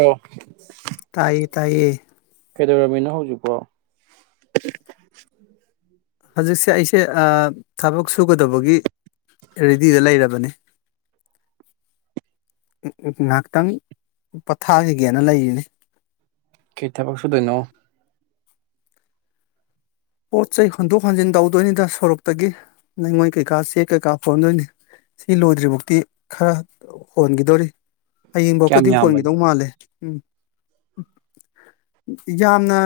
ꯑꯣ ꯇꯥꯏ ꯇꯥꯏꯌꯦ ꯀꯩꯗꯧꯔꯝꯃꯤꯅ ꯍꯧꯖꯤꯛꯀꯣ ꯍꯧꯖꯤꯛꯁꯦ ꯑꯩꯁꯦ ꯊꯕꯛ ꯁꯨꯒꯗꯕꯒꯤ ꯔꯦꯗꯤꯗ ꯂꯩꯔꯕꯅꯤ ꯉꯥꯏꯍꯥꯛꯇꯪ ꯄꯊꯥꯈꯤꯒꯦꯅ ꯂꯩꯔꯤꯅꯤ ꯀꯩ ꯊꯕꯣꯛ ꯁꯨꯗꯣꯏꯅꯣ ꯄꯣꯠ ꯆꯩ ꯍꯣꯟꯗꯣꯛ ꯍꯣꯟꯖꯤꯟ ꯇꯧꯗꯣꯏꯅꯤꯗ ꯁꯣꯔꯣꯛꯇꯒꯤ ꯅꯪꯉꯣꯏ ꯀꯩꯀꯥ ꯆꯦ ꯀꯩꯀꯥ ꯐꯣꯟꯗꯣꯏꯅꯤ ꯁꯤ ꯂꯣꯏꯗ꯭ꯔꯤꯐꯧꯛꯇꯤ ꯈꯔ ꯍꯣꯟꯈꯤꯗꯣꯔꯤ ꯀꯌꯥꯝ ꯍꯌꯦꯡꯐꯧꯀꯗꯤ ꯌꯥꯝꯕꯅꯣ ꯍꯣꯟꯒꯗꯧ ꯃꯥꯜꯂꯦ ꯎꯝ ꯌꯥꯝꯅ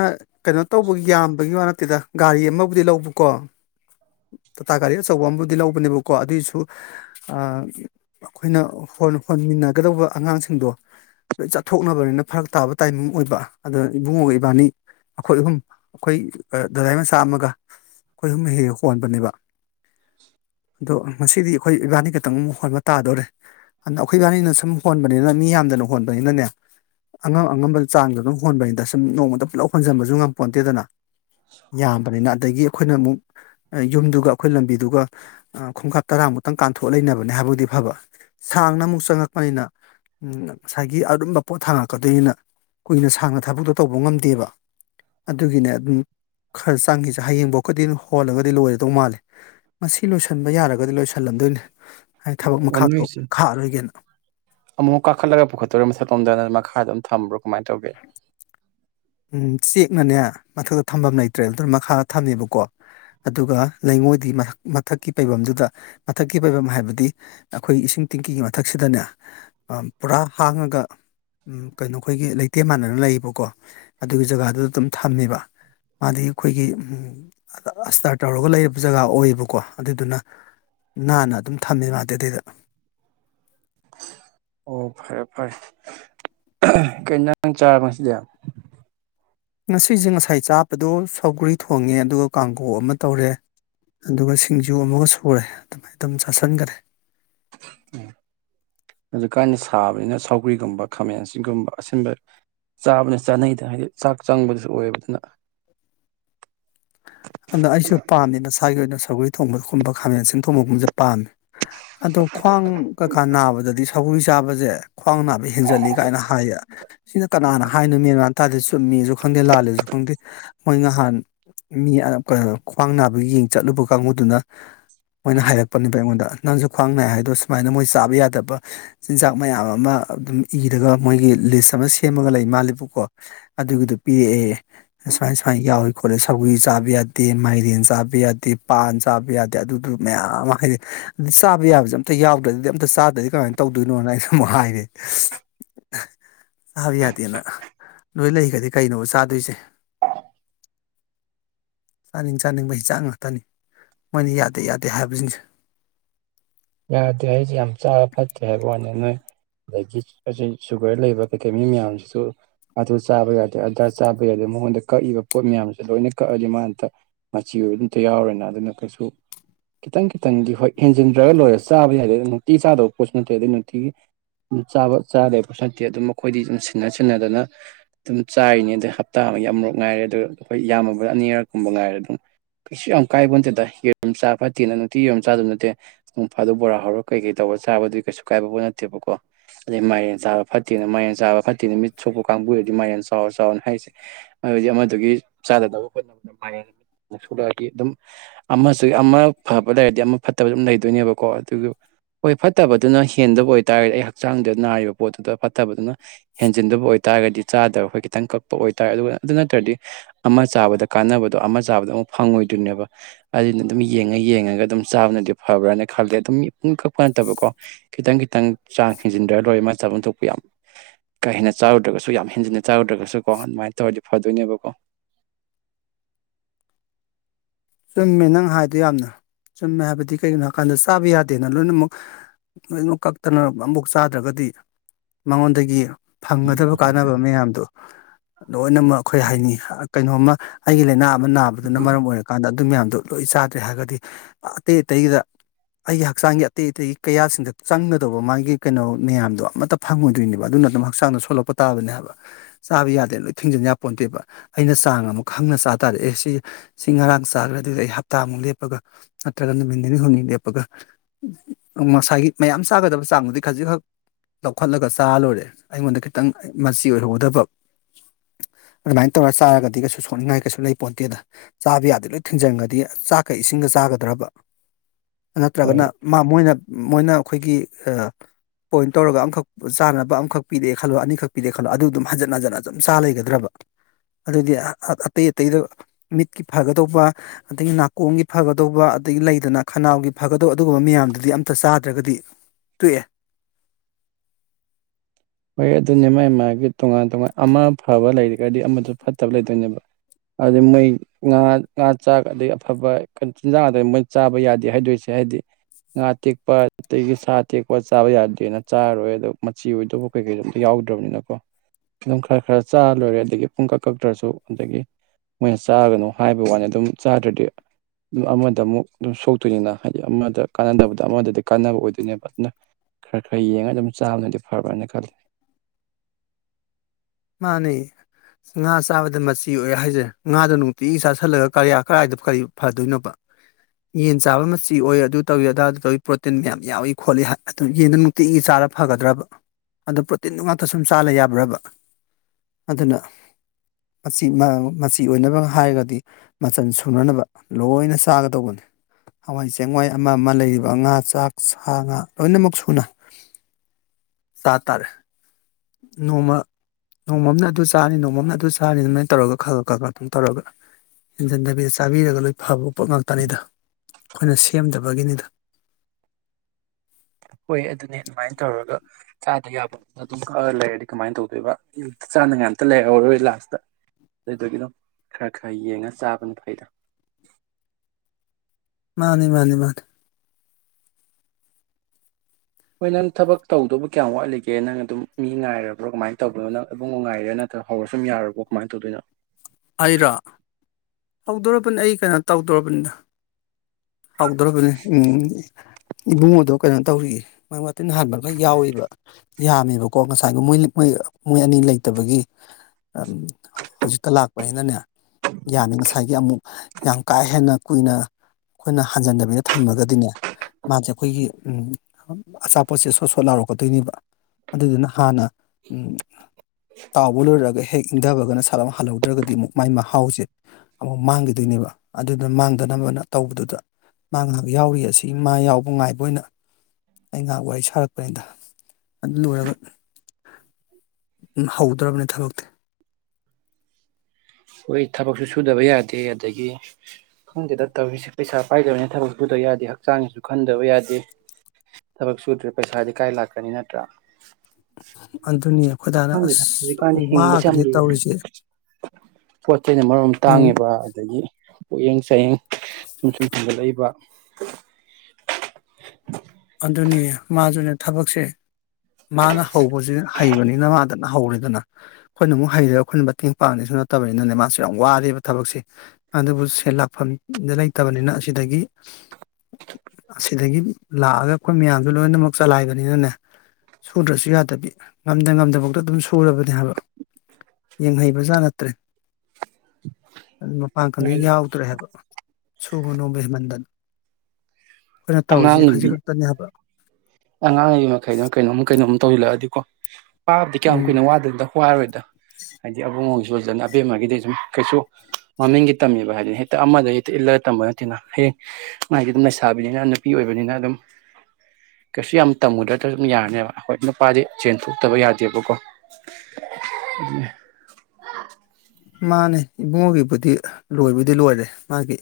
ꯀꯩꯅꯣ ꯇꯧꯕ ꯌꯥꯝꯕꯒꯤ ꯋꯥ ꯅꯠꯇꯦꯗ ꯒꯥꯔꯤ ꯑꯃꯕꯨꯗꯤ ꯂꯧꯕꯀꯣ ꯇꯥꯇꯥ ꯒꯥꯔꯤ ꯑꯆꯧꯕ ꯑꯃꯕꯨꯗꯤ ꯂꯧꯕꯅꯦꯕꯀꯣ ꯑꯗꯨꯏꯁꯨ ꯑꯩꯈꯣꯏꯅ ꯍ ꯍꯣꯟꯃꯤꯟꯅꯒꯗꯧꯕ ꯑꯉꯥꯡꯁꯤꯡꯗꯣ ꯂꯣꯏ ꯆꯠꯊꯣꯛꯅꯕꯅꯤꯅ ꯐꯔꯛ ꯇꯥꯕ ꯇꯥꯏꯃꯤꯡ ꯑꯣꯏꯕ ꯑꯗꯨꯅ ꯏꯕꯨꯡꯉꯣꯒ ꯏꯕꯥꯅꯤ ꯑꯩꯈꯣꯏ ꯑꯍꯨꯝ ꯑꯩꯈꯣꯏ ꯗꯥꯏ ꯃꯆꯥꯝ ꯑꯃꯒ ꯑꯩꯈꯣꯏ ꯍꯍꯨꯝ ꯍꯦꯛꯦꯛ ꯍꯣꯟꯕꯅꯦꯕ [unintelligible] ꯑꯗꯣ ꯉꯁꯤꯗꯤ ꯑꯩꯈꯣꯏ ꯏꯕꯥꯅꯤ ꯈꯛꯇꯪ ꯑꯃꯨꯛ ꯍꯣꯟꯕ ꯇꯥꯗꯣꯔꯦ ꯑꯗꯨꯅ ꯑꯩꯈꯣꯏ ꯏꯕꯥꯅꯤꯅ ꯁꯨꯝ ꯍꯣꯟꯕꯅꯤꯅ ꯃꯤ ꯌꯥꯝꯗꯅ ꯍꯣꯟꯕꯅꯤꯅꯅꯦ ꯑꯉꯝ ꯑꯉꯝꯕꯗ ꯆꯥꯡꯗ ꯑꯗꯨꯝ ꯍꯣꯟꯕꯩꯅꯤ ꯗ ꯁꯨꯝ ꯅꯣꯡꯃꯗ ꯄꯨꯂ ꯂꯧ ꯍꯟꯁꯤꯟꯕꯁꯨ ꯉꯝ ꯄꯣꯟꯇꯦꯗꯅ ꯌꯥꯝꯕꯅꯤꯅ ꯑꯗꯒꯤ ꯑꯩꯈꯣꯏꯅ ꯑꯃꯨꯛ ꯌꯨꯝꯗꯨꯒ ꯑꯩꯈꯣꯏ ꯂꯝꯕꯤꯗꯨꯒ ꯈꯣꯡꯀꯥꯞ ꯇꯔꯥꯃꯨꯛꯇꯪ ꯀꯥꯟꯊꯣꯛꯑ ꯂꯩꯅꯕꯅꯦ ꯍꯥꯏꯕꯕꯨꯗꯤ ꯐꯕ ꯁꯥꯡꯅ ꯑꯃꯨꯛ ꯆꯪꯉꯛꯄꯅꯤꯅ ꯉꯁꯥꯏꯒꯤ ꯑꯗꯨꯝꯕ ꯄꯣꯠ ꯊꯥꯡꯉꯛ ꯀꯗꯅ ꯀꯨꯏꯅ ꯁꯥꯡꯅ ꯊꯕꯛꯇꯣ ꯇꯧꯕ ꯉꯝꯗꯦꯕ ꯑꯗꯨꯒꯤꯅꯦ ꯑꯗꯨꯝ ꯈꯔ ꯆꯪꯉꯤꯁꯦ ꯍꯌꯦꯡꯐꯥꯎꯈꯗꯤ ꯍꯣꯜꯂꯗꯤ ꯂꯣꯏꯔꯗꯧ ꯃꯥꯜꯂꯦ ꯃꯁꯤ ꯂꯣꯏꯁꯤꯟꯕ ꯌꯥꯔꯒꯗꯤ ꯂꯣꯏꯁꯤꯜꯂꯝꯗꯣꯏꯅꯤ ꯍꯥꯏ ꯊꯕꯛ ꯑꯣ ꯃꯈꯥꯇꯣ ꯅꯣꯏꯁꯦ ꯈꯥꯛꯑꯔꯣꯏꯒꯦꯅ ꯑꯃꯨꯛ ꯊꯝꯃ꯭ꯔꯣ ꯀꯃꯥꯏꯅ ꯇꯧꯒꯦ ꯆꯦꯛꯅꯅꯦ ꯃꯊꯛꯇ ꯊꯝꯐꯝ ꯂꯩꯇ꯭ꯔꯦ ꯑꯗꯨꯅ ꯃꯈꯥꯗ ꯊꯝꯃꯦꯕꯀꯣ ꯑꯗꯨꯒ ꯂꯩꯉꯣꯏꯗꯤ ꯃꯊꯛꯀꯤ ꯄꯩꯐꯝꯗꯨꯗ ꯃꯊꯛꯀꯤ ꯄꯩꯐꯝ ꯍꯥꯏꯕꯗꯤ ꯑꯩꯈꯣꯏ ꯏꯁꯤꯡ ꯇꯤꯡꯀꯤꯒꯤ ꯃꯊꯛꯁꯤꯗꯅꯦ ꯄꯨꯔꯥ ꯍꯥꯡꯉꯒ ꯀꯩꯅꯣ ꯑꯩꯈꯣꯏꯒꯤ ꯂꯩꯇꯦ ꯃꯥꯟꯅꯅ ꯂꯩꯌꯦꯕꯀꯣ ꯑꯗꯨꯒꯤ ꯖꯒꯥꯗꯨꯗ ꯑꯗꯨꯝ ꯊꯝꯃꯦꯕ ꯃꯥꯗꯤ ꯑꯩꯈꯣꯏꯒꯤ ꯑꯁꯇꯥꯔ ꯇꯧꯔꯒ ꯂꯩꯔꯤꯕꯔꯕ ꯖꯒꯥ ꯑꯣꯏꯌꯦꯕꯀꯣ ꯑꯗꯨꯗꯨꯅ ꯅꯥꯟꯅ ꯑꯗꯨꯝ ꯊꯝꯃꯦ ꯃꯥꯗꯤ ꯑꯗꯨꯗꯩꯗ ꯑꯣ ꯐꯔꯦ ꯐꯔꯦ ꯀꯩ ꯅꯪ ꯆꯥꯃꯁꯤꯗꯤ ꯉꯁꯤꯁꯦ ꯉꯁꯥꯏ ꯆꯥꯕꯗꯣ ꯁꯧꯒ꯭ꯔꯤ ꯊꯣꯡꯉꯦ ꯑꯗꯨꯒ ꯀꯥꯡꯈꯨ ꯑꯃ ꯇꯧꯔꯦ ꯑꯗꯨꯒ ꯁꯤꯡꯖꯨ ꯑꯃꯒ ꯁꯨꯔꯦ ꯑꯗꯨꯃꯥꯏ ꯑꯗꯨꯝ ꯆꯥꯁꯤꯟꯈꯔꯦ ꯎꯝ ꯑꯗꯨꯀꯥꯏꯅ ꯁꯥꯕꯅꯤꯅ ꯁꯥꯎꯒ꯭ꯔꯤꯒꯨꯝꯕ ꯈꯥꯃꯦꯟ ꯑꯁꯤꯒꯨꯝꯕ ꯑꯁꯤꯨꯝꯕ ꯆꯥꯕꯅ ꯆꯥꯅꯩꯗ ꯍꯥꯏꯗꯤ ꯆꯥꯛ ꯆꯪꯕꯗꯨꯁꯨ ꯑꯣꯏꯕꯅꯤꯅ ꯑꯗꯣ ꯑꯩꯁꯨ ꯄꯥꯝꯃꯤ ꯅꯁꯥꯒꯤ ꯑꯣꯏꯅ ꯁꯒꯣꯏ ꯊꯣꯡꯕ ꯈꯨꯝꯕ ꯈꯥꯃꯦꯟ ꯑꯁꯤꯟ ꯊꯣꯡꯕꯒꯨꯝꯕꯦ ꯄꯥꯝꯃꯦ ꯑꯗꯣ ꯈ꯭ꯋꯥꯡ ꯀꯀꯥ ꯅꯥꯕꯗꯗꯤ ꯁꯧꯏ ꯆꯥꯕꯁꯦ ꯈ꯭ꯋꯥꯡ ꯅꯥꯕ ꯍꯦꯟꯖꯜꯂꯤ ꯀꯥꯏꯅ ꯍꯥꯏꯌꯦ ꯁꯤꯅ ꯀꯅꯥꯅ ꯍꯥꯏꯅꯣ ꯃꯦꯟꯃꯥꯟ ꯇꯥꯗꯦ ꯆꯨꯝꯃꯤꯁꯨ ꯈꯪꯗꯦ ꯂꯥꯜꯂꯦꯁꯨ ꯈꯪꯗꯦ ꯃꯣꯏ ꯉꯍꯥꯟ ꯃꯤ ꯈ꯭ꯋꯥꯡ ꯅꯥꯕꯒꯤ ꯌꯦꯡ ꯆꯠꯂꯨꯕ ꯀꯥꯡꯕꯨꯗꯨꯅ ꯃꯣꯏꯅ ꯍꯥꯏꯔꯛꯄꯅꯦꯕ ꯑꯩꯉꯣꯟꯗ ꯅꯪꯁꯨ ꯈ꯭ꯋꯥꯡ ꯅꯥꯏ ꯍꯥꯏꯗꯣ ꯁꯨꯃꯥꯏꯅ ꯃꯣꯏ ꯆꯥꯕ ꯌꯥꯗꯕ ꯆꯤꯟꯖꯥꯛ ꯃꯌꯥꯝ ꯑꯃ ꯑꯗꯨꯝ ꯏꯔꯒ ꯃꯣꯏꯒꯤ ꯂꯤꯁ ꯑꯃ ꯁꯦꯝꯃꯒ ꯂꯩ ꯃꯥꯜꯂꯤꯕꯨꯀꯣ ꯑꯗꯨꯒꯤꯗꯨꯣ ꯄꯤꯔꯛꯑꯦ ꯁꯨꯃꯥꯏꯅ ꯁꯨꯃꯥꯏꯅ ꯌꯥꯎꯋꯤ ꯈꯣꯠꯂꯦ ꯁꯒꯠꯄ ꯎꯏ ꯆꯥꯕ ꯌꯥꯗꯦ ꯃꯥꯏꯔꯦꯟ ꯆꯥꯕ ꯌꯥꯗꯦ ꯄꯥꯟ ꯆꯥꯕ ꯌꯥꯗꯦ ꯑꯗꯨꯗꯨ ꯃꯌꯥꯝ ꯑꯃ ꯍꯥꯏꯔꯦ ꯑꯗꯨ ꯆꯥꯕ ꯌꯥꯕꯁꯦ ꯑꯝꯇ ꯌꯥꯎꯗ꯭ꯔꯗꯤ ꯑꯝꯇ ꯆꯥꯗ꯭ꯔꯗꯤ ꯀꯃꯥꯏꯅ ꯇꯧꯗꯣꯏꯅꯣꯅ ꯑꯩꯁꯨ ꯑꯃꯨꯛ ꯍꯥꯏꯔꯦ ꯆꯥꯕ ꯌꯥꯗꯦꯅ ꯅꯣꯏ ꯂꯩꯈꯗꯤ ꯀꯩꯅꯣ ꯆꯥꯗꯣꯏꯁꯦ ꯆꯥꯅꯤꯡ ꯆꯥꯅꯤꯡꯕ ꯍꯤꯟꯖꯥꯡ ꯉꯥꯛꯇꯅꯤ ꯃꯣꯏꯅ ꯌꯥꯗꯦ ꯌꯥꯗꯦ ꯍꯥꯏꯕꯁꯤꯡꯁꯦ ꯌꯥꯗꯦ ꯍꯥꯏꯁꯦ ꯌꯥꯝ ꯆꯥꯕ ꯐꯠꯇ꯭ꯔꯦ ꯍꯥꯏꯕ ꯋꯥꯅꯤ ꯅꯣꯏ ꯑꯗꯒꯤ ꯑꯖꯤ ꯁꯨꯒꯔ ꯂꯩꯕ ꯀꯩꯀꯩ ꯃꯤ ꯃꯌꯥꯝꯁꯤꯁꯨ ꯑꯗꯨ ꯆꯥꯕ ꯌꯥꯗꯦ ꯑꯗ ꯆꯥꯕ ꯌꯥꯗꯦ ꯃꯉꯣꯟꯗ ꯀꯛꯏꯕ ꯄꯣꯠ ꯃꯌꯥꯝꯁꯦ ꯂꯣꯏꯅ ꯀꯛꯑꯗꯤ ꯃꯥ ꯑꯝꯇ ꯃꯆꯤ ꯑꯣꯏꯕ ꯑꯝꯇ ꯌꯥꯎꯔꯔꯣꯏꯅ ꯑꯗꯨꯅ ꯀꯩꯁꯨ ꯈꯤꯇꯪ ꯈꯤꯇꯪꯗꯤ ꯍꯣꯏ ꯍꯦꯟꯖꯤꯟꯗ꯭ꯔꯒ ꯂꯣꯏꯔꯦ ꯆꯥꯕ ꯌꯥꯗꯦ ꯅꯨꯡꯇꯤ ꯆꯥꯗꯕ ꯄꯣꯠꯁꯨ ꯅꯠꯇꯦ ꯑꯗꯨꯗꯩ ꯅꯨꯡꯇꯤꯒꯤ ꯆꯥꯕ ꯆꯥꯗꯕ ꯄꯣꯠꯁꯨ ꯅꯠꯇꯦ ꯑꯗꯨꯝ ꯃꯈꯣꯏꯗꯤ ꯑꯗꯨꯝ ꯁꯤꯟꯅ ꯁꯤꯟꯅꯗꯅ ꯑꯗꯨꯝ ꯆꯥꯔꯤꯅꯤ ꯑꯗꯩ ꯍꯞꯇꯥ ꯑꯃ ꯌꯥꯝꯃꯨꯛ ꯉꯥꯏꯔꯦ ꯑ ꯑꯩꯈꯣꯏ ꯌꯥꯝꯃꯕꯗ ꯑꯅꯤꯔꯛꯀꯨꯝꯕ ꯉꯥꯏꯔ ꯑꯗꯨꯝ ꯀꯩꯁꯨ ꯌꯥꯝ ꯀꯥꯏꯕ ꯅꯠꯇꯦꯗ ꯌꯦꯔꯝ ꯆꯥꯕ ꯐꯠꯇꯦꯅ ꯅꯨꯡꯇꯤ ꯌꯦꯔꯨꯝꯝ ꯆꯥꯗꯕ ꯅꯠꯇꯦ ꯐꯥꯗꯣꯛ ꯕꯣꯔꯥ ꯍꯧꯔꯒ ꯀꯩ ꯀꯩ ꯇꯧꯔ ꯆꯥꯕꯗꯨꯗꯤ ꯀꯩꯁꯨ ꯀꯥꯏꯄꯣꯠ ꯅꯠꯇꯦꯕꯀꯣ ꯑꯗꯩ ꯃꯥꯏꯔꯦꯟ ꯆꯥꯕ ꯐꯠꯇꯦꯅ ꯃꯥꯏꯔꯦꯟ ꯆꯥꯕ ꯐꯠꯇꯦꯅ ꯃꯤꯠ ꯁꯣꯛꯄ ꯀꯥꯡꯕꯨ ꯑꯣꯏꯔꯗꯤ ꯃꯥꯏꯔꯦꯟ ꯆꯥꯎ ꯆꯥꯎꯅ ꯍꯥꯏꯔꯤꯁꯦ ꯑꯗꯨꯗꯤ ꯑꯃꯗꯨꯒꯤ ꯆꯥꯗꯅꯕ ꯍꯣꯠꯅꯕꯗ ꯃꯥꯏꯔꯦꯟ ꯃꯤꯠ ꯁꯣꯛꯂꯛꯑꯗꯤ ꯑꯗꯨꯝ ꯑꯃꯁꯨ ꯑꯃ ꯐꯕ ꯂꯩꯔꯗꯤ ꯑꯃ ꯐꯠꯇꯕ ꯑꯗꯨꯝ ꯂꯩꯗꯣꯏꯅꯦꯕ ꯀꯣ ꯑꯗꯨ ꯍꯣꯏ ꯐꯠꯇꯕꯗꯨꯅ ꯍꯦꯟꯗꯕ ꯑꯣꯏꯇꯥꯔꯒꯗꯤ ꯑꯩ ꯍꯛꯆꯥꯡꯗ ꯅꯥꯔꯤꯕ ꯄꯣꯠꯇꯨꯗ ꯐꯠꯇꯕꯗꯨꯅ ꯍꯦꯟꯖꯤꯟꯗꯨꯕ ꯑꯣꯏꯇꯥꯔꯒꯗꯤ ꯆꯥꯗꯕ ꯑꯩꯈꯣꯏ ꯈꯤꯇꯪ ꯀꯛꯄ ꯑꯣꯏꯇꯥꯔꯦ ꯑꯗꯨꯒ ꯑꯗꯨ ꯅꯠꯇ꯭ꯔꯗꯤ ꯑꯃ ꯆꯥꯕꯗ ꯀꯥꯟꯅꯕꯗꯣ ꯑꯃ ꯆꯥꯕꯗ ꯑꯃꯨꯛ ꯐꯪꯉꯣꯏꯗꯣꯏꯅꯦꯕ ꯑꯗꯨꯅ ꯑꯗꯨꯝ ꯌꯦꯡꯉ ꯌꯦꯡꯉꯒ ꯑꯗꯨꯝ ꯆꯥꯕꯅꯗꯤ ꯐꯕ꯭ꯔꯥꯅ ꯈꯜꯂꯦ ꯑꯗꯨꯝ ꯏ ꯄꯨꯡ ꯀꯛꯄ ꯅꯠꯇꯕꯀꯣ ꯈꯤꯇꯪ ꯈꯤꯇꯪ ꯆꯥꯡ ꯍꯤꯡꯖꯤꯟꯗ꯭ꯔ ꯂꯣꯏꯔꯦ ꯃꯥꯏ ꯆꯥꯐꯝ ꯊꯣꯛꯣꯛꯄ ꯌꯥꯝ ꯀꯥ ꯍꯦꯟꯅ ꯆꯥꯔꯨꯗ꯭ꯔꯒꯁꯨ ꯌꯥꯝ ꯍꯦꯟꯖꯤꯟꯅ ꯆꯥꯔꯨꯗ꯭ꯔꯒꯁꯨ ꯀꯣ ꯑꯗꯨꯃꯥꯏꯟ ꯇꯧꯔꯗꯤ ꯐꯗꯣꯏꯅꯦꯕꯀꯣ ꯆꯨꯝꯃꯦ ꯅꯪ ꯍꯥꯏꯗꯣ ꯌꯥꯝꯅ ꯆꯨꯝꯃꯦ ꯍꯥꯏꯕꯗꯤ ꯀꯩꯒꯤꯅꯣ ꯍꯥꯏꯀꯥꯟꯗ ꯆꯥꯕ ꯌꯥꯗꯦꯅ ꯂꯣꯏꯅꯃꯛ ꯂꯣꯏꯅꯃꯛ ꯀꯛꯇꯅ ꯑꯃꯕꯣꯛ ꯆꯥꯗ꯭ꯔꯒꯗꯤ ꯃꯉꯣꯟꯗꯒꯤ ꯐꯪꯒꯗꯕ ꯀꯥꯟꯅꯕ ꯃꯌꯥꯝꯗꯣ ꯂꯣꯏꯅꯃꯛ ꯑꯩꯈꯣꯏ ꯍꯥꯏꯅꯤ ꯀꯩꯅꯣꯝꯃ ꯑꯩꯒꯤ ꯂꯥꯏꯅꯥ ꯑꯃ ꯅꯥꯕꯗꯨꯅ ꯃꯔꯝ ꯑꯣꯏꯔꯒ ꯑꯗꯨ ꯃꯌꯥꯝꯗꯣ ꯂꯣꯏ ꯆꯥꯗ꯭ꯔꯦ ꯍꯥꯏꯔꯒꯗꯤ ꯑꯇꯩ ꯑꯇꯩꯗ ꯑꯩꯒꯤ ꯍꯛꯆꯥꯡꯒꯤ ꯑꯇꯩ ꯑꯇꯩ ꯀꯌꯥꯁꯤꯡꯗ ꯆꯪꯒꯗꯧꯕ ꯃꯥꯒꯤ ꯀꯩꯅꯣ ꯃꯌꯥꯝꯗꯣ ꯑꯃꯠꯇ ꯐꯪꯉꯣꯏꯗꯣꯏꯅꯦꯕ ꯑꯗꯨꯅ ꯑꯗꯨꯝ ꯍꯛꯆꯥꯡꯗꯣ ꯁꯣꯜꯂꯛꯄ ꯇꯥꯕꯅꯦ ꯍꯥꯏꯕ ꯆꯥꯕ ꯌꯥꯗꯦ ꯂꯣꯏ ꯊꯤꯡꯖꯤꯟ ꯌꯥꯄꯣꯟꯇꯦꯕ ꯑꯩꯅ ꯆꯥꯡ ꯑꯃꯨꯛ ꯈꯪꯅ ꯆꯥ ꯇꯥꯔꯦ ꯑꯦ ꯁꯤ ꯆ ꯉꯔꯥꯡ ꯆꯥꯈ꯭ꯔꯗꯤ ꯑꯩ ꯍꯞꯇꯥꯃꯨꯛ ꯂꯦꯞꯄꯒ ꯅꯠꯇ꯭ꯔꯒ ꯅꯨꯃꯤꯠ ꯅꯤꯅꯤ ꯍꯨꯝꯅꯤ ꯂꯦꯞꯄꯒ ꯉꯁꯥꯏꯒꯤ ꯃꯌꯥꯝ ꯆꯥꯒꯗꯕ ꯆꯥꯡꯗꯨꯗꯤ ꯈꯖꯤꯛꯈꯛ ꯂꯧꯈꯠꯂꯒ ꯆꯥ ꯂꯣꯏꯔꯦ ꯑꯩꯉꯣꯟꯗ ꯈꯤꯇꯪ ꯃꯆꯤ ꯑꯣꯏꯍꯧꯒꯗꯕ ꯑꯗꯨꯃꯥꯏꯅ ꯇꯧꯔ ꯆꯥꯔꯒꯗꯤ ꯀꯩꯁꯨ ꯁꯣꯛꯅꯤꯡꯉꯥꯏ ꯀꯩꯁꯨ ꯂꯩ ꯄꯣꯇꯦꯗ ꯆꯥꯕ ꯌꯥꯗꯤ ꯂꯣꯏ ꯊꯤꯡꯖꯤꯟꯒꯗꯤ ꯆꯥꯛꯀ ꯏꯁꯤꯡꯒ ꯆꯥꯒꯗ꯭ꯔꯕ ꯍꯣꯏ ꯅꯠꯇ꯭ꯔꯒꯅ ꯃꯥ ꯃꯣꯏꯅ ꯃꯣꯏꯅ ꯑꯩꯈꯣꯏꯒꯤ ꯄꯣꯏꯟ ꯇꯧꯔꯒ ꯑꯃꯈꯛ ꯆꯥꯅꯕ ꯑꯃꯈꯛ ꯄꯤꯔꯦ ꯈꯜꯂꯣ ꯑꯅꯤꯈꯛ ꯄꯤꯔꯦ ꯈꯜꯂꯣ ꯑꯗꯨ ꯑꯗꯨꯝ ꯍꯟꯖꯟ ꯍꯟꯖꯟꯅ ꯑꯗꯨꯝ ꯆꯥ ꯂꯩꯒꯗ꯭ꯔꯕ ꯑꯗꯨꯗꯤ ꯑꯇꯩ ꯑꯇꯩꯗ ꯃꯤꯠ ꯀꯤ ꯐꯒꯗꯧꯕ ꯑꯗꯒꯤ ꯅꯥꯀꯣꯡꯒꯤ ꯐꯒꯗꯧꯕ ꯑꯗꯒꯤ ꯂꯩꯗꯅ ꯈꯅꯥꯎꯒꯤ ꯐꯒꯗꯧꯕ ꯑꯗꯨꯒꯨꯝꯕ ꯃꯌꯥꯝꯗꯨꯗꯤ ꯑꯝꯇ ꯆꯥꯗ꯭ꯔꯒꯗꯤ ꯇꯣꯛꯑꯦ ꯍꯣꯏ ꯑꯗꯨꯅꯦ ꯃꯥꯥꯏ ꯃꯥꯒꯤ ꯇꯣꯉꯥꯟ ꯇꯣꯉꯥꯟ ꯑꯃ ꯐꯕ ꯂꯩꯔꯒꯗꯤ ꯑꯃꯗꯨ ꯐꯠꯇꯕ ꯂꯩꯗꯣꯏꯅꯦꯕ ꯑꯗꯨꯏ ꯃꯣꯏ ꯉꯥ ꯉꯥ ꯆꯥꯛ ꯑꯗꯩ ꯑꯐꯕ ꯆꯤꯟꯖꯥꯛ ꯉꯥꯛꯇꯅꯤ ꯃꯣꯏ ꯆꯥꯕ ꯌꯥꯗꯦ ꯍꯥꯏꯗꯣꯏꯁꯦ ꯍꯥꯏꯗꯤ ꯉꯥ ꯇꯦꯛꯄ ꯑꯗꯒꯤ ꯁꯥ ꯇꯦꯛꯄ ꯆꯥꯕ ꯌꯥꯗꯦꯅ ꯆꯥꯔꯔꯣꯏ ꯑꯗꯨ ꯃꯆꯤ ꯑꯣꯏꯗꯧꯕ ꯀꯩꯀꯩꯣꯝ ꯌꯥꯎꯗ꯭ꯔꯕꯅꯤꯅꯀꯣ ꯑꯗꯨꯝ ꯈꯔ ꯈꯔ ꯆꯥꯔ ꯂꯣꯏꯔꯦ ꯑꯗꯒꯤ ꯄꯨꯡ ꯀꯛ ꯀꯛꯇ꯭ꯔꯁꯨ ꯑꯗꯒꯤ ꯃꯣꯏꯅ ꯆꯥꯒꯅꯨ ꯍꯥꯏꯕ ꯋꯥꯅꯤ ꯑꯗꯨꯝ ꯆꯥꯗ꯭ꯔꯗꯤꯝ ꯑꯃꯗ ꯑꯃꯨꯛ ꯑꯗꯨꯝ ꯁꯣꯛꯇꯣꯏꯅꯤꯅ ꯍꯥꯏꯗꯤ ꯑꯃꯗ ꯀꯥꯟꯅꯗꯕꯗ ꯑꯃꯗꯗꯤ ꯀꯥꯟꯅꯕ ꯑꯣꯏꯗꯣꯏꯅꯦꯕ ꯑꯗꯨꯅ ꯈꯔ ꯈꯔ ꯌꯦꯡꯉꯒ ꯑꯗꯨꯝ ꯆꯥꯕꯅꯗꯤ ꯐꯥꯔꯃꯔꯅ ꯈꯜꯂꯤ ꯃꯥꯅꯦ ꯉꯥ ꯆꯥꯕꯗ ꯃꯆꯤ ꯑꯣꯏ ꯍꯥꯏꯖꯁꯔꯦ ꯉꯥꯗꯣ ꯅꯨꯡꯇꯤꯒꯤ ꯆꯥꯥꯁꯜꯂꯒ ꯀꯔꯤꯌꯥ ꯀꯗꯥꯏꯗ ꯀꯔꯤ ꯐꯗꯣꯏꯅꯣꯕ ꯌꯦꯟ ꯆꯥꯕ ꯃꯆꯤ ꯑꯣꯏ ꯑꯗꯨ ꯇꯧꯋꯏ ꯑꯗꯥꯗꯨ ꯇꯧꯏ ꯄ꯭ꯔꯣꯇꯤꯟ ꯃꯌꯥꯝ ꯌꯥꯎꯏ ꯈꯣꯠꯂꯤ ꯑꯗꯨ ꯌꯦꯟꯗꯨꯣ ꯅꯨꯡꯇꯤꯒꯤ ꯆꯥꯔ ꯐꯒꯗ꯭ꯔꯕ ꯑꯗꯨ ꯄ꯭ꯔꯣꯇꯤꯟꯗꯨ ꯉꯥꯛꯇ ꯁꯨꯝ ꯆꯥꯂ ꯌꯥꯕ꯭ꯔꯕ ꯑꯗꯨꯅ ꯃꯆꯤ ꯃꯆꯤ ꯑꯣꯏꯅꯕ ꯍꯥꯏꯔꯒꯗꯤ ꯃꯆꯜ ꯁꯨꯅꯅꯕ ꯂꯣꯏꯅ ꯆꯥꯒꯗꯧꯕꯅꯤ ꯍꯋꯥꯏ ꯆꯦꯡꯋꯥꯏ ꯑꯃ ꯑꯃ ꯂꯩꯔꯤꯕ ꯉꯥ ꯆꯥꯛ ꯁꯥ ꯉꯥ ꯂꯣꯏꯅꯃꯛ ꯁꯨꯅ ꯆꯥ ꯇꯥꯔꯦ ꯅꯣꯡꯃ ꯅꯣꯡꯃꯝꯅ ꯑꯗꯨ ꯆꯥꯔꯅꯤ ꯅꯣꯡꯃꯝꯅ ꯑꯗꯨ ꯆꯥꯔꯅꯤ ꯑꯗꯨꯃꯥꯏꯅ ꯇꯧꯔꯒ ꯈꯒ ꯈꯒ ꯑꯗꯨꯝ ꯇꯧꯔꯒ ꯍꯦꯟꯖꯟꯗꯕꯤꯗ ꯆꯥꯕꯤꯔꯒ ꯂꯣꯏ ꯐꯕ ꯄꯣꯠ ꯉꯥꯛꯇꯅꯤꯗ ꯑꯩꯈꯣꯏꯅ ꯁꯦꯝꯗꯕꯒꯤꯅꯤꯗ ꯍꯣꯏ ꯑꯗꯨꯅꯦ ꯑꯗꯨꯃꯥꯏꯅ ꯇꯧꯔꯒ ꯆꯥꯗ ꯌꯥꯕꯗ ꯑꯗꯨꯝ ꯈꯛ ꯂꯩꯔꯗꯤ ꯀꯃꯥꯏꯅ ꯇꯧꯗꯣꯏꯕ ꯆꯥꯅꯉꯥꯏꯝꯇ ꯂꯩꯔꯔꯣꯏ ꯂꯥꯁꯇ ꯑꯗꯨꯗꯒꯤ ꯑꯗꯨꯝ ꯈꯔ ꯈꯔ ꯌꯦꯡꯉ ꯆꯥꯕꯅꯤ ꯐꯩꯗ ꯃꯥꯅꯤ ꯃꯥꯅꯤ ꯃꯥꯅꯤ ꯍꯣꯏ ꯅꯪ ꯊꯕꯛ ꯇꯧꯗꯕꯨ ꯀꯌꯥꯝ ꯋꯥꯠꯂꯤꯒꯦ ꯅꯪ ꯑꯗꯨꯝ ꯃꯤ ꯉꯥꯏꯔꯕ꯭ꯔꯣ ꯀꯃꯥꯏꯅ ꯇꯧꯕꯅꯣ ꯅꯪ ꯏꯕꯨꯡꯒ ꯉꯥꯏꯔꯥ ꯅꯠꯇ꯭ꯔꯒ ꯍꯧꯔ ꯁꯨꯝ ꯌꯥꯔꯕ꯭ꯔꯣ ꯀꯃꯥꯏꯅ ꯇꯧꯗꯣꯏꯅꯣ ꯑꯩ ꯔꯣ ꯍꯧꯗꯣꯔꯕꯅꯤ ꯑꯩ ꯀꯩꯅꯣ ꯇꯧꯗꯣꯔꯕꯅꯤꯗ ꯍꯧꯗꯣꯔꯕꯅꯦ ꯎꯝ ꯏꯕꯨꯡꯉꯣꯗꯣ ꯀꯩꯅꯣ ꯇꯧꯔꯤꯌꯦ ꯃꯣꯏ ꯋꯥꯇꯤꯟ ꯍꯥꯟꯕ ꯑꯃ ꯌꯥꯎꯔꯤꯕ ꯌꯥꯝꯃꯦꯕꯀꯣ ꯉꯁꯥꯏꯕꯨ ꯃꯣꯏ [unintelligible] ꯃꯣꯏ ꯑꯅꯤ ꯂꯩꯇꯕꯒꯤ ꯍꯧꯖꯤꯛꯇ ꯑꯝ ꯂꯥꯛ ꯑꯩꯣꯏꯅꯅꯦ ꯌꯥꯅꯤ ꯉꯁꯥꯏꯒꯤ ꯑꯃꯨꯛ ꯌꯥꯝ ꯀꯥ ꯍꯦꯟꯅ ꯀꯨꯏꯅ ꯑꯩꯈꯣꯏꯅ ꯍꯟꯖꯟꯗꯕꯤꯅ ꯊꯝꯃꯒꯗꯤꯅꯦ ꯃꯥꯁꯦ ꯑꯩꯈꯣꯏꯒꯤ ꯑꯆꯥꯄꯣꯠꯁꯦ ꯁꯣꯠ ꯁꯣꯠ ꯂꯥꯎꯔꯛꯀꯗꯣꯏꯅꯦꯕ ꯑꯗꯨꯗꯨꯅ ꯍꯥꯟꯅ ꯇꯥꯎꯕ ꯂꯣꯏꯔꯒ ꯍꯦꯛ ꯏꯗꯕꯒ ꯅꯁꯥꯗꯣ ꯍꯜꯍꯧ ꯇ꯭ꯔꯒꯗꯤ ꯑꯃꯨꯛ ꯃꯥꯏ ꯃꯍꯥꯎꯁꯦ ꯑꯃꯨꯛ ꯃꯥꯡꯒꯤꯗꯨꯏꯅꯦꯕ ꯑꯗꯨꯗ ꯃꯥꯡꯗꯅꯕꯅ ꯇꯧꯕꯗꯨꯗ ꯃꯥ ꯉꯥꯏꯍꯥꯛ ꯌꯥꯎꯔꯤ ꯑꯁꯤ ꯃꯥ ꯌꯥꯎꯕ ꯉꯥꯏꯕ ꯑꯣꯏꯅ ꯑꯩ ꯉꯥꯏꯍꯥꯛ ꯋꯥꯔꯤ ꯁꯥꯔꯛꯄꯅꯤꯗ ꯑꯗꯨ ꯂꯣꯏꯔꯒ ꯎꯝ ꯍꯧꯗꯣꯔꯕꯅꯤ ꯊꯕꯛꯇꯤ ꯍꯣꯏ ꯊꯕꯛꯁꯨ ꯁꯨꯗꯕ ꯌꯥꯗꯦ ꯑꯗꯒꯤ ꯈꯪꯗꯦꯗꯠꯇꯧꯔꯤꯁꯦ ꯄꯩꯁꯥ ꯄꯥꯏꯗꯕꯅꯤꯅ ꯊꯕꯛ ꯁꯨꯗꯕ ꯌꯥꯗꯦ ꯍꯛꯆꯥꯡꯒꯤꯁꯨ ꯈꯟꯗꯕ ꯌꯥꯗꯦ ꯊꯕꯛ ꯁꯨꯗ꯭ꯔꯦ ꯄꯩꯁꯥꯗꯤ ꯀꯥꯏ ꯂꯥꯛꯀꯅꯤ ꯅꯠꯇ꯭ꯔꯥ ꯑꯗꯨꯅꯤ ꯑꯩꯈꯣꯏꯗꯥꯅ ꯍꯥꯟꯁꯤꯗ ꯑꯁ ꯍꯧꯖꯤꯛꯀꯥꯟꯗꯤ ꯍꯤꯡꯕꯁꯦ ꯌꯥꯝ ꯋꯥꯒ꯭ꯔꯦ ꯂꯩꯔ ꯇꯧꯔꯤꯁꯦ ꯄꯣꯠ ꯆꯩꯩꯅ ꯃꯔꯣ ꯌꯥꯝ ꯇꯥꯡꯉꯦꯕ ꯑꯗꯒꯤ ꯄꯣꯠꯌꯦꯡ ꯆꯥꯌꯦꯡ ꯁꯨꯝ ꯁꯨꯝ ꯆꯨꯝꯒ ꯂꯩ ꯋꯥ ꯑꯗꯨꯅꯤ ꯃꯥꯁꯨꯅꯦ ꯊꯕꯛꯁꯦ ꯃꯥꯅ ꯍꯧꯕꯁꯨ ꯍꯩꯕꯅꯤꯅ ꯃꯥꯗꯅ ꯍꯧꯔꯦꯗꯅ ꯑꯩꯈꯣꯏꯅ ꯑꯃꯨꯛ ꯍꯩꯔꯒ ꯑꯩꯈꯣꯏꯅ ꯃꯇꯦꯡ ꯄꯥꯡꯉꯦꯁꯨ ꯅꯠꯇꯕꯅꯤꯅꯅꯦ ꯃꯥꯁꯨ ꯌꯥꯝ ꯋꯥꯔꯦꯕ ꯊꯕꯛꯁꯦ ꯑꯗꯨꯕꯨ ꯁꯦ ꯂꯥꯛꯐꯝꯗꯤ ꯂꯩꯇꯕꯅꯤꯅ ꯑꯁꯤꯗꯒꯤ ꯑꯁꯤꯗꯒꯤ ꯂꯥꯛꯑꯒ ꯑꯩꯈꯣꯏ ꯃꯌꯥꯝꯁꯨ ꯂꯣꯏꯅꯃꯛ ꯆꯂꯥꯏꯕꯅꯤꯅꯅꯦ ꯁꯨꯗ꯭ꯔꯁꯨ ꯌꯥꯗꯕꯤ ꯉꯝꯗ ꯉꯝꯗꯕꯧꯗ ꯑꯗꯨꯝ ꯁꯨꯔꯕꯅꯦ ꯍꯥꯏꯕ ꯌꯦꯡꯍꯩꯕꯖꯥꯠ ꯅꯠꯇ꯭ꯔꯦ ꯃꯄꯥꯟ ꯀꯟꯗ ꯌꯥꯎꯗ꯭ꯔꯦ ꯍꯥꯏꯕ ꯁꯨꯕ ꯅꯣꯝꯕ ꯍꯦꯟꯃꯟꯗꯅ ꯑꯗ ꯑꯉꯥꯡ ꯇꯧꯔꯤꯁꯤ ꯈꯖꯤꯛ ꯅꯨꯕꯤ ꯈꯛꯇꯅꯦ ꯍꯥꯏꯕ ꯑꯉꯥꯡꯒꯤ ꯃꯈꯩꯅ ꯀꯩꯅꯣꯝ ꯀꯩꯅꯣꯝ ꯀꯩꯅꯣꯝ ꯇꯧ ꯖꯤꯜꯂꯛ ꯑꯗꯤꯀꯣ ꯋꯥꯕꯥꯕꯨꯗꯤ ꯀꯌꯥꯝ ꯎꯝ ꯀꯨꯏꯅ ꯋꯥꯗꯣꯏꯅꯣꯗ ꯋꯥꯔꯣꯏꯗ ꯍꯥꯏꯗꯤ ꯑꯕꯨꯡꯒꯤꯁꯨ ꯁꯜꯖꯅꯤ ꯑꯕꯦꯝꯃꯒꯤꯗꯤ ꯑꯗꯨꯨꯝ ꯀꯩꯁꯨ ꯃꯃꯤꯡꯒꯤ ꯇꯝꯃꯤꯕ ꯍꯥꯏꯗꯨꯅꯤ ꯍꯦꯛꯇ ꯑꯃꯗ ꯍꯦꯛꯇ ꯏꯜꯂꯒ ꯇꯝꯕ ꯅꯠꯇꯦꯅ ꯍꯌꯦꯡ ꯃꯥꯒꯤ ꯑꯗꯨꯝ ꯂꯩꯁꯥꯕꯤꯅꯤꯅ ꯅꯨꯄꯤ ꯑꯣꯏꯕꯅꯤꯅ ꯑꯗꯨꯝ ꯀꯩꯁꯨ ꯌꯥꯝ ꯇꯝꯃꯨꯗ꯭ꯔ ꯑꯗꯨꯝ ꯌꯥꯔꯅꯦꯕ ꯍꯣꯏ ꯅꯨꯄꯥꯗꯤ ꯁꯦꯟꯊꯣꯛꯇꯕ ꯌꯥꯗꯦꯕꯀꯣ ꯑꯗꯨ ꯃꯥꯅꯦ ꯏꯕꯨꯡꯉꯒꯤꯕꯨꯗꯤ ꯂꯣꯏꯕꯨꯗꯤ ꯂꯣꯏꯔꯦ ꯃꯥꯒꯤ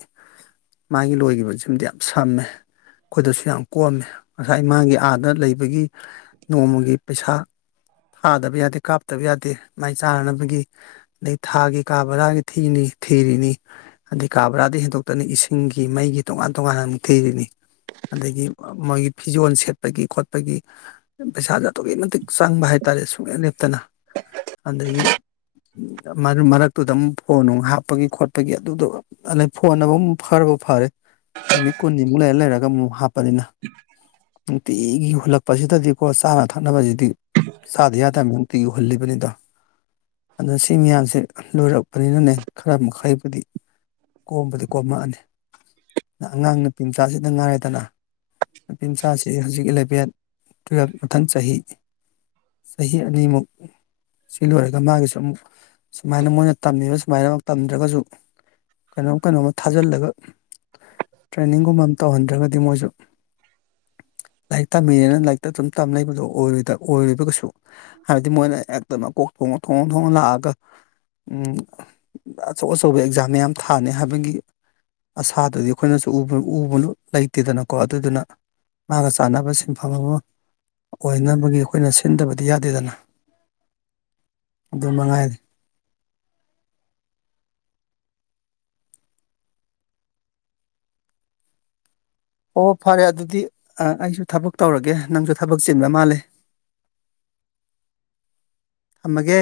ꯃꯥꯒꯤ ꯂꯣꯏꯈꯤꯕꯁꯤꯃꯗꯤ ꯌꯥꯝ ꯁꯝꯃꯦ ꯑꯩꯈꯣꯏꯗꯁꯨ ꯌꯥꯝ ꯀꯣꯝꯃꯦ ꯉꯁꯥꯏ ꯃꯥꯒꯤ ꯑꯥꯗ ꯂꯩꯕꯒꯤ ꯅꯣꯡꯃꯒꯤ ꯄꯩꯁꯥ ꯊꯥꯗꯕ ꯌꯥꯗꯦ ꯀꯥꯞꯇꯕ ꯌꯥꯗꯦ ꯃꯥꯏ ꯆꯥꯅꯅꯕꯒꯤ ꯑꯗꯩ ꯊꯥꯒꯤ ꯀꯥ ꯕꯔꯥꯒꯤ ꯊꯤꯅꯤ ꯊꯤꯔꯤꯅꯤ ꯑꯗꯩ ꯀꯥ ꯕꯔꯥꯗ ꯍꯦꯟꯗꯣꯛꯇꯅ ꯏꯁꯤꯡꯒꯤ ꯃꯩꯒꯤ ꯇꯣꯉꯥꯟ ꯇꯣꯉꯥꯟꯅ ꯑꯃꯨꯛ ꯊꯤꯔꯤꯅꯤ ꯑꯗꯒꯤ ꯃꯣꯏꯒꯤ ꯐꯤꯖꯣꯜ ꯁꯦꯠꯄꯒꯤ ꯈꯣꯠꯄꯒꯤ ꯄꯩꯁꯥꯁꯦ ꯑꯗꯨꯛꯀꯤ ꯃꯇꯤꯛ ꯆꯪꯕ ꯍꯥꯏꯇꯥꯔꯦ ꯁ ꯁꯨꯡꯂꯦꯛ ꯂꯦꯞꯇꯅ ꯑꯗꯒꯤ ꯎꯝ ꯃꯔꯛꯇꯨꯗ ꯑꯃꯨꯛ ꯐꯣꯟ ꯑꯃꯅꯨꯡꯛ ꯍꯥꯞꯄꯒꯤ ꯈꯣꯠꯄꯒꯤ ꯑꯗꯨꯗꯣ ꯐꯣꯟꯅ ꯑꯃꯨꯛ ꯈꯥꯔꯕꯨ ꯐꯔꯦ ꯅꯨꯃꯤꯠ ꯀꯨꯟꯅꯤꯃꯨꯛ ꯂꯩꯔ ꯂꯩꯔꯒ ꯑꯃꯨꯛ ꯍꯞꯄ ꯗ ꯄꯅꯤꯅꯥ ꯅꯨꯡꯇꯤꯒꯤ ꯍꯨꯜꯂꯛꯄꯁꯤꯗꯗꯤꯀꯣ ꯆꯥꯅ ꯊꯛꯅꯕꯁꯤꯗꯤ ꯆꯥꯗ ꯌꯥꯗꯕꯅꯤ ꯅꯨꯡꯇꯤꯒꯤ ꯍꯨꯜꯂꯤꯕꯅꯤꯗꯣ ꯑꯗꯨꯅ ꯁꯤ ꯃꯌꯥꯝꯁꯦ ꯂꯣꯏꯔꯛꯄꯅꯤꯅꯅꯦ ꯈꯔ ꯃꯈꯩꯕꯨꯗꯤ ꯀꯣꯝꯕꯗꯤ ꯀꯣꯝꯃꯛꯑꯅꯤ ꯑꯉꯥꯡ ꯅꯨꯄꯤ ꯃꯆꯥꯁꯤꯗ ꯉꯥꯏꯔꯦꯗꯅ ꯅꯨꯄꯤ ꯃꯆꯥꯁꯤ ꯍꯧꯖꯤꯛ ꯏꯂꯚꯦꯟ ꯇꯨꯌꯦꯜꯂꯐ ꯃꯊꯪ ꯆꯍꯤ ꯆꯍꯤ ꯑꯅꯤꯃꯨꯛ ꯁꯤ ꯂꯣꯏꯔꯒ ꯃꯥꯒꯤꯁꯨ ꯑꯃꯨꯛ ꯁꯨꯃꯥꯏꯅ ꯃꯣꯏꯅ ꯇꯝꯃꯤꯕ ꯁꯨꯃꯥꯏꯅ ꯑꯃ ꯇꯝꯗ꯭ꯔꯒꯁꯨ ꯀꯩꯅꯣꯝ ꯀꯩꯅꯣꯝꯃ ꯊꯥꯖꯤꯜꯂꯒ ꯇ꯭ꯔꯦꯅꯤꯡꯒꯨꯝꯕ ꯑꯃ ꯇꯧꯍꯟꯗ꯭ꯔꯒꯗꯤ ꯃꯣꯏꯁꯨ ꯂꯥꯏꯔꯤꯛ ꯇꯝꯃꯤꯅꯤꯅ ꯂꯥꯏꯔꯤꯛꯇ ꯑꯗꯨꯝ ꯇꯝ ꯂꯩꯕꯗꯣ ꯑꯣꯏꯔꯨꯕꯀꯩꯁꯨ ꯍꯥꯏꯕꯗꯤ ꯃꯣꯏꯅ ꯍꯦꯛꯇꯃꯛꯀꯣꯛ ꯊꯣꯡꯉ ꯊꯣꯡ ꯊꯣꯡꯉ ꯂꯥꯛꯑꯒ ꯑꯆꯧ ꯑꯆꯧꯕ ꯑꯦꯛꯖꯥꯝ ꯃꯌꯥꯝ ꯊꯥꯅꯤ ꯍꯥꯏꯕꯒꯤ ꯑꯁꯥꯗꯨꯗꯤ ꯑꯩꯈꯣꯏꯅꯁꯨꯕ ꯎꯕ ꯂꯩꯇꯦꯗꯅꯀꯣ ꯑꯗꯨꯗꯨꯅ ꯃꯥꯒ ꯆꯥꯟꯅꯕ ꯁꯤꯟꯐꯝ ꯑꯃ ꯑꯣꯏꯅꯕꯒꯤ ꯑꯩꯈꯣꯏꯅ ꯁꯤꯟꯗꯕꯗꯤ ꯌꯥꯗꯦꯗꯅ ꯑꯗꯨ ꯃꯉꯥꯏꯔꯔꯦ ꯑꯣ ꯐꯔꯦ ꯑꯗꯨꯗꯤ ꯑꯩꯁꯨ ꯊꯕꯛ ꯇꯧꯔꯒꯦ ꯅꯪꯁꯨ ꯊꯕꯛ ꯆꯤꯟꯕ ꯃꯥꯜꯂꯦ ꯊꯝꯃꯒꯦ